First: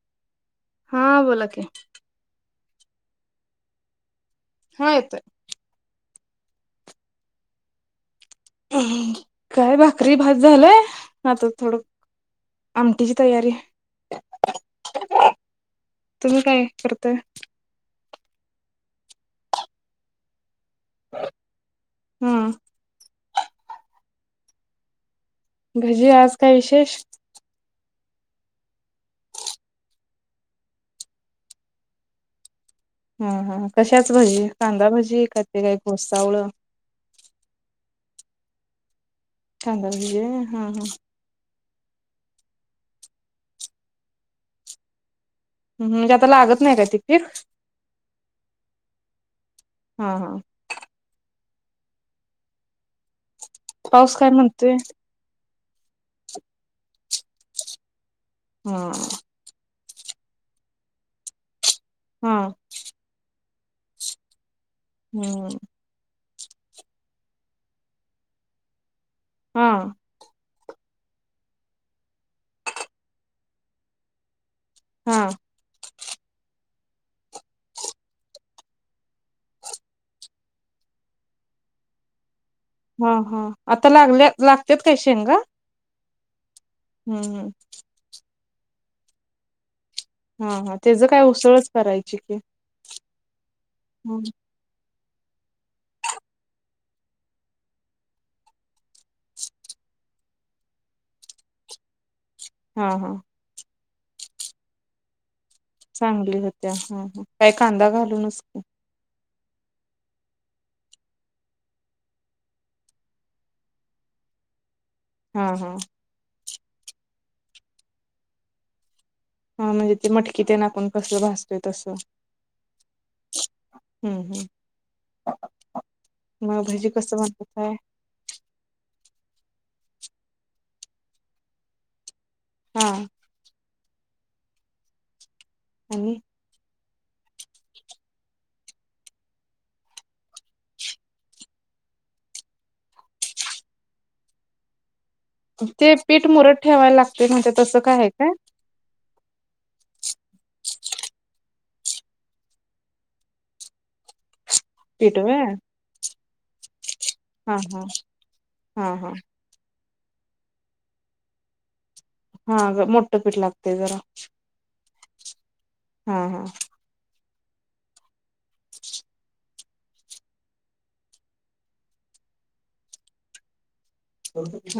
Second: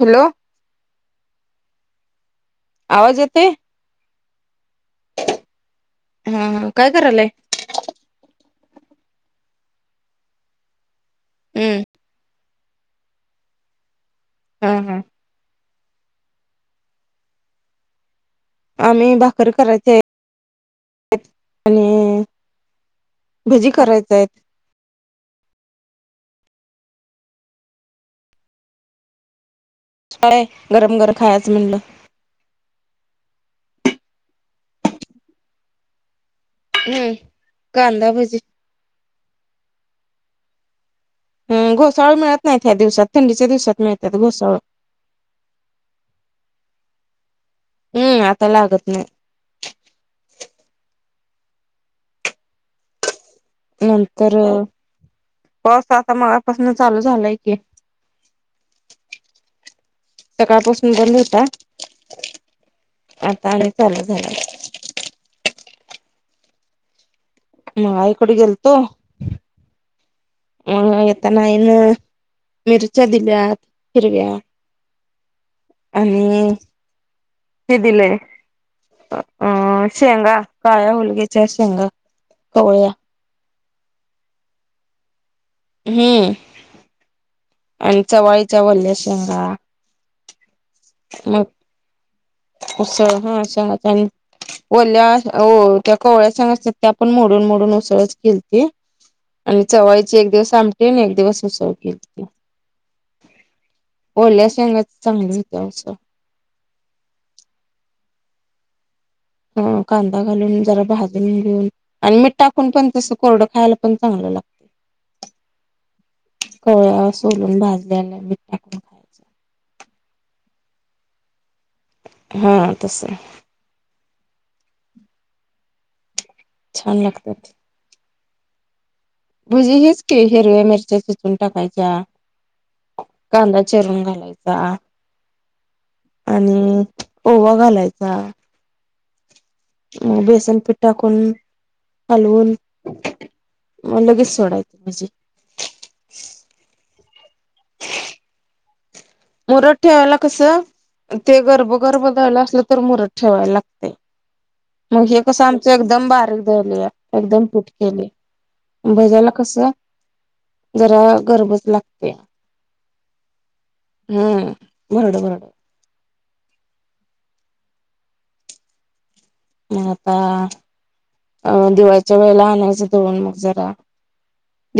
Hello. हा बोला की आवाज येते. हा येतोय. हा काय करायलय. काय भाकरी भात झालाय आता थोडं. हम्म. आमटीची तयारी हा हा. तुम्ही काय करताय. आम्ही भाकररकराचे आणि हा भजी करायचा आहेत. भजी आज काय विशेष. गरम गरम खायचं म्हटलं हा हा कशाच भजी कांदा भजी का ते काय घोससावळ हुम्म कांदा भजी कांदा होय भजी हा हा. ह घोसाळ मिळत नाहीत ह्या दिवसात थंडीच्या दिवसात मिळतात घोसाळ. हम् म्हणजे ते आता लागत नाही का पीक हम्म आता लागत नाही हा हा. पाऊस काय नंतर म्हणतोय पाऊस आता मगपासन चालू झालाय की. हा़. सकाळ पासून बंद होता. हा. आता आणि चालू झालं. हम्म. म आईकड गेलतो. हा. अ येतानान मिरच्या दिल्या हिरव्या हा आणि हे दिलंय. अ शेंगा काळ्या हुलग्याच्या शेंगा कोवळ्या ह हा आता लागल्या लागत्यात काय शेंगा हम्म. हु हु आणि चवळीच्या वल्या शेंगा हा हा त्याच काय मग उसळच करायची की. उसळ हं वल्या त्या कवळ्या शेगां असतात त्या पण मोडून मोडून उसळच केलते आणि चवळीची एक दिवस आमटी आणि एक दिवस उसळ केलती हा हा ओल्या शेंगा च चांगली हुत्या उसळ चांगली होत्या ह ह काही कांदा घालूनच की. अ कांदा घालून जरा भाजून घेऊन आणि मीठ टाकून पण तसं कोरडं खायला पण चांगलं लागत. हा हा कवळ्या सोलून भाजलेल्या मीठ टाकून खायचं हा म्हणजे ते मटकी तेन आपन कस भाजतोय तस हम् हा तसं हम् मग भजी छान कस लागतात बनवताय. भजी हेच की हिरव्या मिरच्या चिचून टाकायच्या हा कांदा चिरून घालायचा आणि आणि प ओवा घालायचा बेसन पिठा टाकून हलवून मग लगेच सोडायच भजी ते पीठ मुरत ठेवायला लागते म्हणजे तसं काय हाय काय. मुरत ठेवायला कस ते गर्भ गर्भ दळ असल तर मुरत ठेवायला लागते. मग पीठ हे व्हय कसं आमचं एकदम बारीक एकदम बारीक दळ या एकदम हा पीठ हा केलय हा आणि हा भजाला कसं जरा गरबच लागत हा मोठ पीठ लागतेय जरा हम्म भरड भरड हा हा [unintelligible] मग आता अ दिवाळीच्या वेळेला आणायचं दळून मग जरा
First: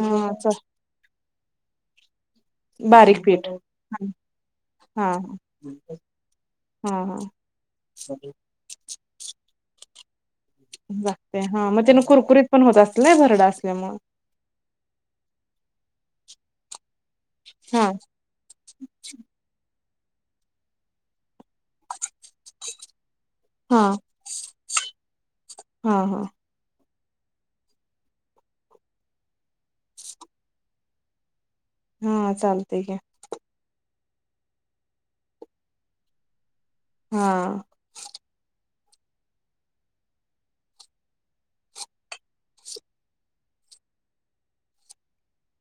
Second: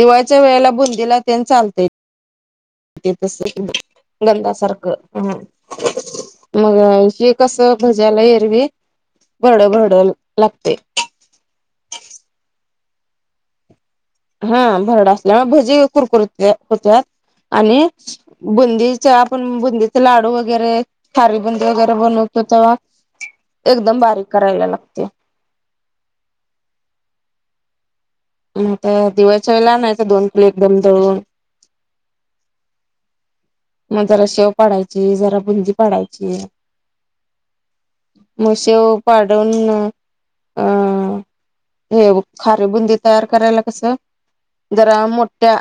हा च वेळेला बुंदीला. तेन चालतय ते बारीक तस पीठ गंधासारखं हा हम. मग हा हा हे कस भजाला एरवी. घड बरड लागतय. हा मग तेन कुरकुरीत पण होत असल नाय भरडं असल्या मुळ. हा भरडा असल्यामुळे भजी कुरकुरत होत्यात हा आणि. बुंदीच्या आपण बुंदीचे लाडू वगैरे खारी बुंदी वगैरे बनव. तो तवा हा एकदम बारीक करायला लागतय. हा हा. आता दिवाळीच्या नाही तर दोन किलो एक दम दळून. हा चालतय की. मग जरा शेव पाडायची, जरा बुंदी पाडायची. हा. म शेव पाडून अ. हे खारी बुंदी तयार करायला कस जरा मोठ्या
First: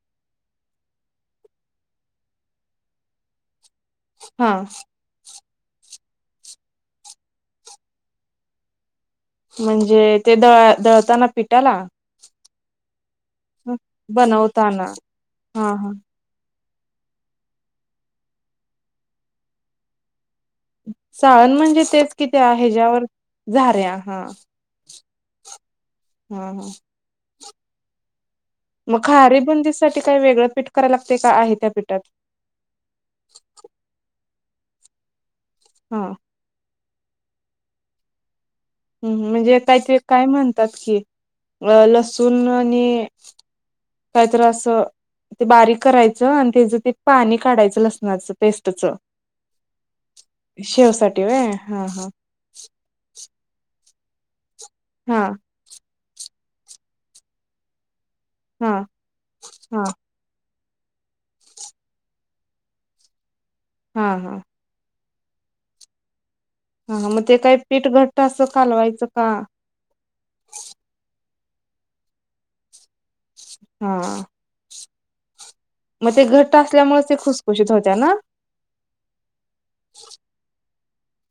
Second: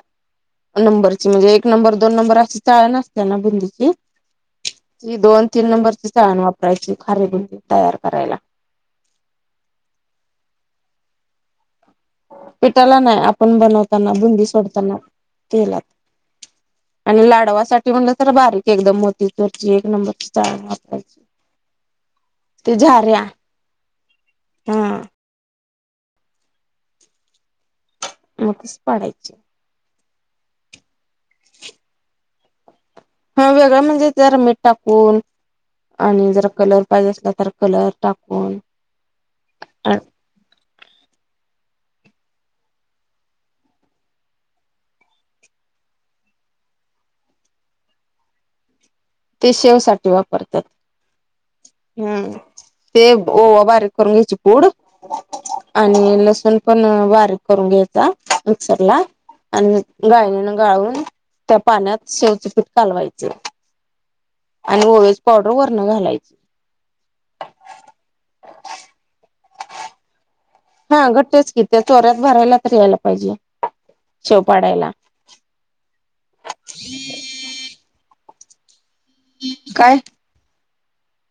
नंबरची म्हणजे एक नंबर दोन नंबर असं चाळ नसते ना बुंदीची. हा. ही दोन तीन नंबरची चाळण वापरायची खारीे बुदीं तयार करायला. म्हणजे ते द दळताना पिटाला? पिटाला नाय आपण बनवताना बुंदी बनवताना सोडताना हा तेलात. हा आणि लाडवासाठी म्हणलं तर बारीक एकदम मोती चुरची एक नंबरची चाळन वाप. साळण म्हणजे तेच कि ते ह्याच्यावर झाऱ्या झाऱ्या हा. हा. हा हा. मगच मग पाडायची खारी बुंदीसाठी काही वेगळं पीठ करायला लागतय का आहे त्या पीठात? हा वेगळ म्हणजे जरा मीठ टाकून हा आणि जरा कलर. पाहिजे असल तर कलर टाकून. हम् म्हणजे काय ते काय म्हणतात कि अ लसूण आणि काय तर अस. ते बारीक करायचं आणि तेच ते पाणी काढायचं लसणाचं पेस्टच. ते शेवसाठी वापरतात व्हय हा हा हम्म. ते ओवा बारीक करून घ्यायची पूड आ. हा आणि लसूण पण बारीक करून घ्यायचा हा मिक्सर ला आणि हा हा गाळणीने गाळून त्या पाण्यात शेवच पीठ कालवायच. हा हा. आणि ओव्याची पावडर वरण घालायची. मग ते काय पीठ घट्ट असं कालवायचं का? हा घट्टच कि चोऱ्यात भरायला तर यायला पाहिजे हा शेव पाडायला. मग ते घट्ट असल्यामुळच ते खुसखुशीत होत्या ना? काय?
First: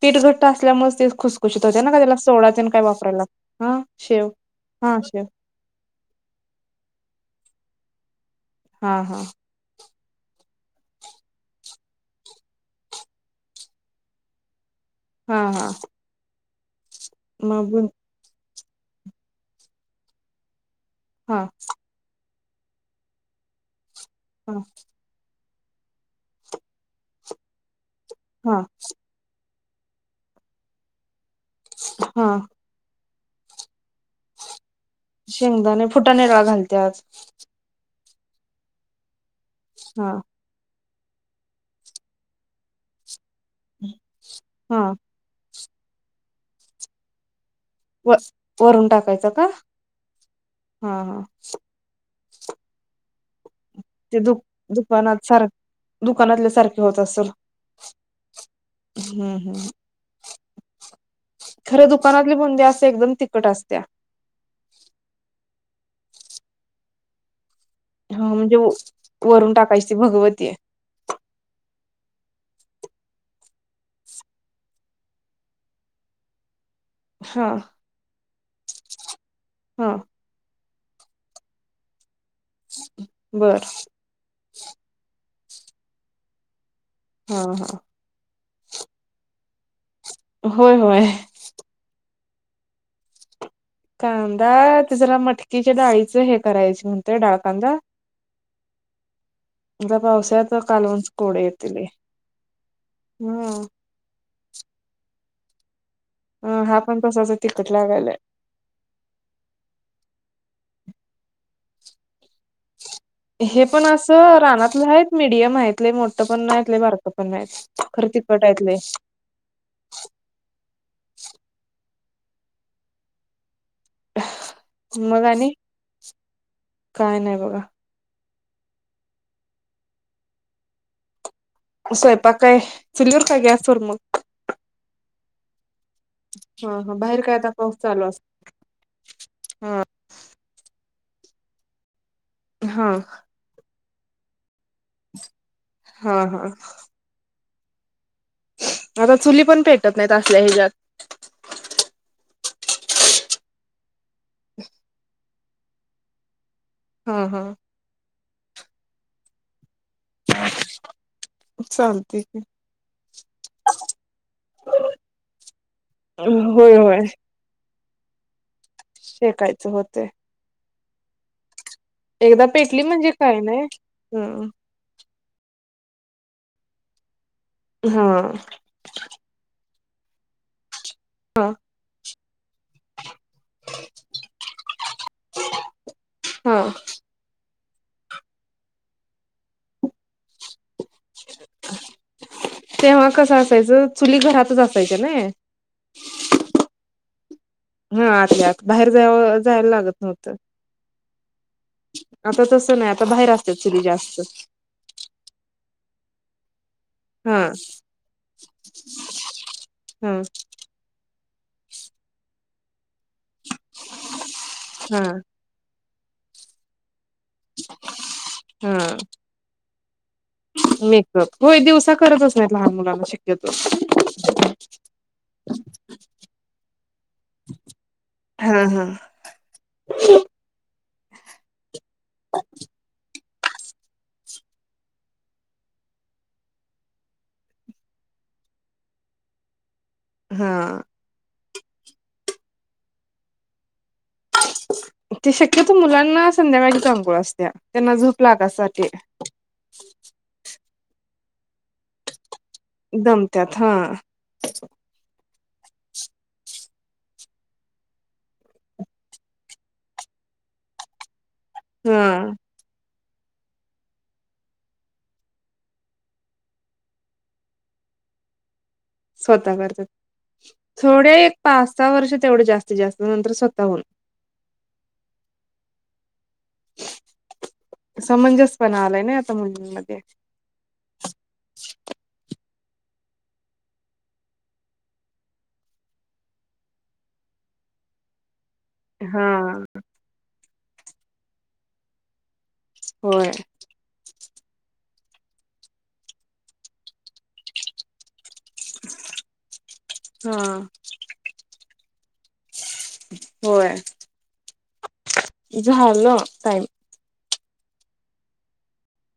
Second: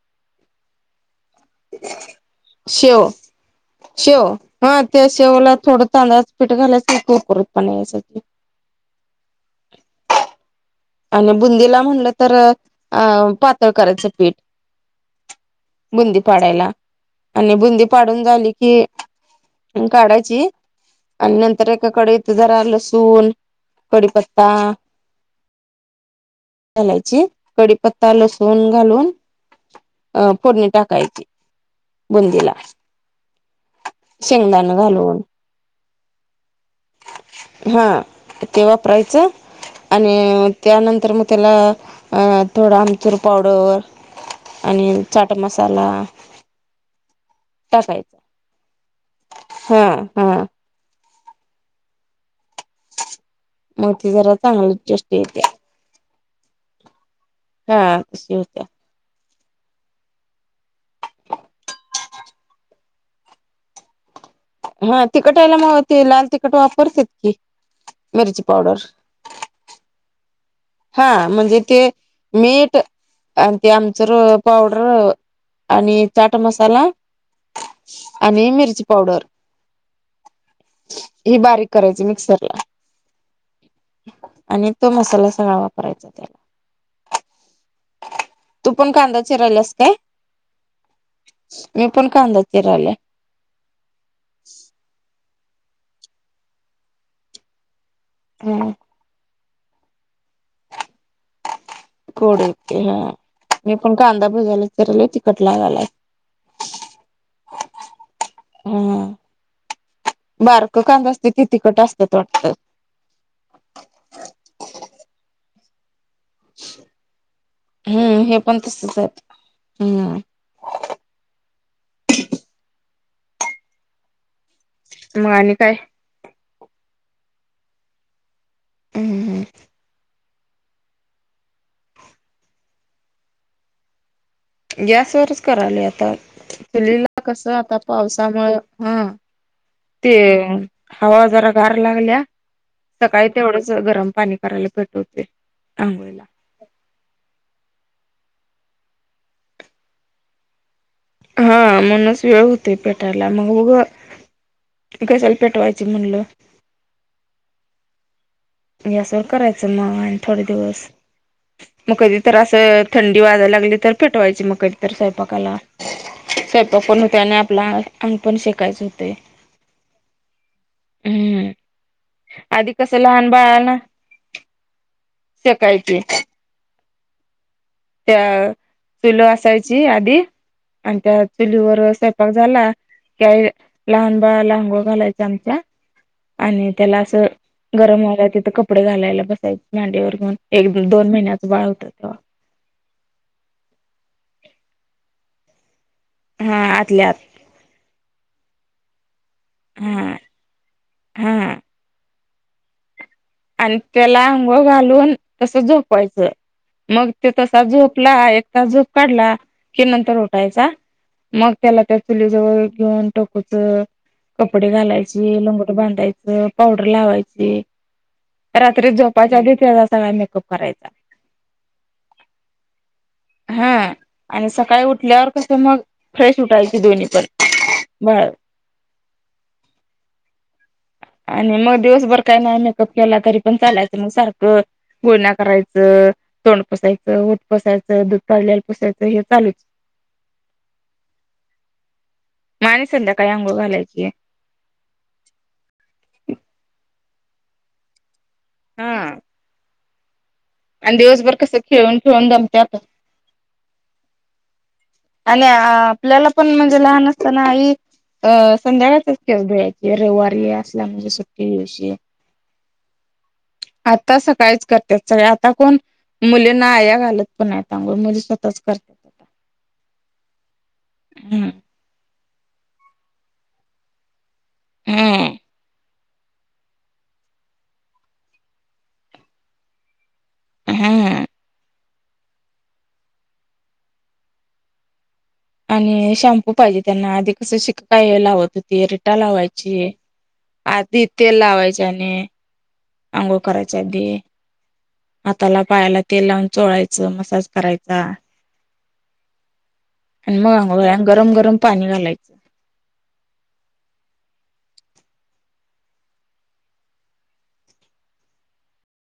पीठ घट्ट असल्यामुळच ते खुस. खुशीत होत्या ना का त्याला सोडा तेन काय शेव वापराय लागतो? हा शेव हा शेव. तुला थोडं. तांदळाच पीठ घालायच कुरकुरीत पना यासाठी. हा हा. आणि बुंदीला म्हणलं तर अ पातळ करायचं पीठ. हा हा. बुंदी पाडायला आणि मग बुंदी पाड. झाली की काढायची आणि हा नंतर एक. एकाकडे येत जरा लसूण कडिपत्ता. हा घालायची कडीपत्ता हा लसूण घालून अ फोडणी टाकायची. हा बुंदीला शेंगदाण घालून शेंगदाणे फुटानेळा घालतत. हा ते वापरायचं हा आणि त्यानंतर मग त्याला थोडा आमचूर पावडर हा आणि चट मसाला व टासायच वरून टाकायचा का हा हा. हा हा. मग ती ते दु जरा चांगली टेस्ट दुकानात येते सार दुकानातल्या सारखे होत असेल. हा होत. हम्म हम्. खरे दुकानातले बंदी असे एकदम तिखट असत्या हा तिकटायला मती लाल तिकट वापरते की हा मिरची म्हणजे पावडर वरून टाकायची भगवती हा म्हणजे ते मीठ आणि ते आमचर पावडर. आणि चाट मसाला. हा. आणि मिरची पावडर. हा. ही बारीक करायची मिक्सर ला बर. आणि तो मसाला सगळा वापरायचा त्याला हा हा. तू पण कांदा चि राहिलास काय? होय होय मी पण कांदा चिरालाय. कांदा ति जला मटकीच्या डाळीचं हे करायचे म्हणतय डाळ कांदा हम् त पावसा्यात कालवं कोडे येतील लय. कोडे ते हा मी पण कांदा भीजायला चराल तिकट लागालाय. अ हा पण कसाच तिकट लागायलाय. हा बारक कांदा असते त तिकट असतात वाटतं. हे पण अस रानातलं आहेत मीडियम आहेत. मोठ पण नाहीले बारकं पण नाही खर तिखट आहेत लय. हम मग आणि काय नाही बघा, हम ह स्वयपाकाय चुलीवर काय गॅसवर मग, गॅसवररच करायला आता, हा हा चुलीला बाहेर काय कसं पाऊस आता चालू असतो पावसामुळे हा हा ते हवा जरा गार लागल्या हा सकाळी तेवढंच गरम पाणी करायला भेटत. हो हा सांगयला [inaudible] हा आता चुली पण पेटत नाही त असल्या हिजत हा म्हणच वेळ होते पेटायला मग बघ पेटवायचं म्हणलं. हा हा यासवर करायचं म आणि थोडे दिवस मग कधी चालते तर की असं थंडी वाजाला लागली तर फेटवायची मग कधी तर स्वयंपाकाला होय स्वयंपाक पण होय होतोय आणि आपला अंग पण शेकायचं होतं. शेकायचं होते. हम्म एकदा आधी पेटली कसं म्हणजे लहान काय. नाही. बाळाला शेकायचे. हा त्या चुलं असायची आधी आणि त्या हा चुलीवर स्वयंपाक झाला. काही लहान बाळांला अंघोळ घालायच आमच्या हा आणि त्याला असं गरम व्हाल्या तिथं कपडे घालायला बसायचे मांडीवर घेऊन एक दोन महिन्याच बाळ होत तेव्हा, तेव्हा कस असायचं चुली घरातच असायचं ना, हा आतल्या आत हा आतल्यात बाहेर जाव जायला लागत हा नव्हतं. हा आता तसं नाही आता बाहेर असत. आणि त्याला अंघोळ घालून तसच झोपवायचं. मग ते हा तसा झोपला एक त झोप काढला की हा नंतर उठायचा मग त्याला त्या चुलीजवळ घेऊन टोकोच कपडे हा घालायचे, लंगोट बांधायचं. पावडर लावायचे. रात्री हा झोपाच्या आधी त्याला सगळा मेकअप करायचा. मेकअप होय दिवसा करतच नाहीत लहान मुलांना शक्यतो हा आणि सकाळी उठल्यावर कस मग फ्रेश उठायची दोन्ही पण बर. हा हा आणि मग दिवसभर काय नाही. प केला तरी पण चालायचं मग सारखं गुलण्या करायचं. तोंड पुसायचं, ओठ पुसायचं, दूध काढलेला पुसायचं हे चालूच हा मग आणी संध्याकाळी अंघोळ घालायची. ते शक्यतो मुलांना संध्याकाळी च अंघोळ असत्या त्यांना झोप लागायसाठी. आणि दिवसभर कसं खेळून खेळून दमत्यात. दमत्यात हा. आणि आपल्याला पण म्हणजे लहान असताना आई अ संध्याकाळच केस धुळ्याची रविवारी असल्या म्हणजे सु दल्यादिवशी हा आता सकाळीच करते सगळ्या आता कोण मुलींना आया घालत पण नाहीत अंघोळ मुली स्वतःच कर स्वतः करतात थोडे एक हम्म पाच सहा वर्ष तेवढे जास्तीत जास्त नंतर स्वतः होऊन. हम्म. समंजसपण आलाय नाही आता मुलींमध्ये. हम्म. आणि शॅम्पू पाहिजे त्यांना आधी कसं शिकेकाय लावत होती रिटा हा लावायची. आधी तेल लावायच्या आणि होय अंंगोळ करायच्या आधी हाताला पायाला तेल लावून चोळायचं मसाज करायचा. आणि हा मग अंघोळ गरम गरम पाणी घालायचं. होय झालं टाईम.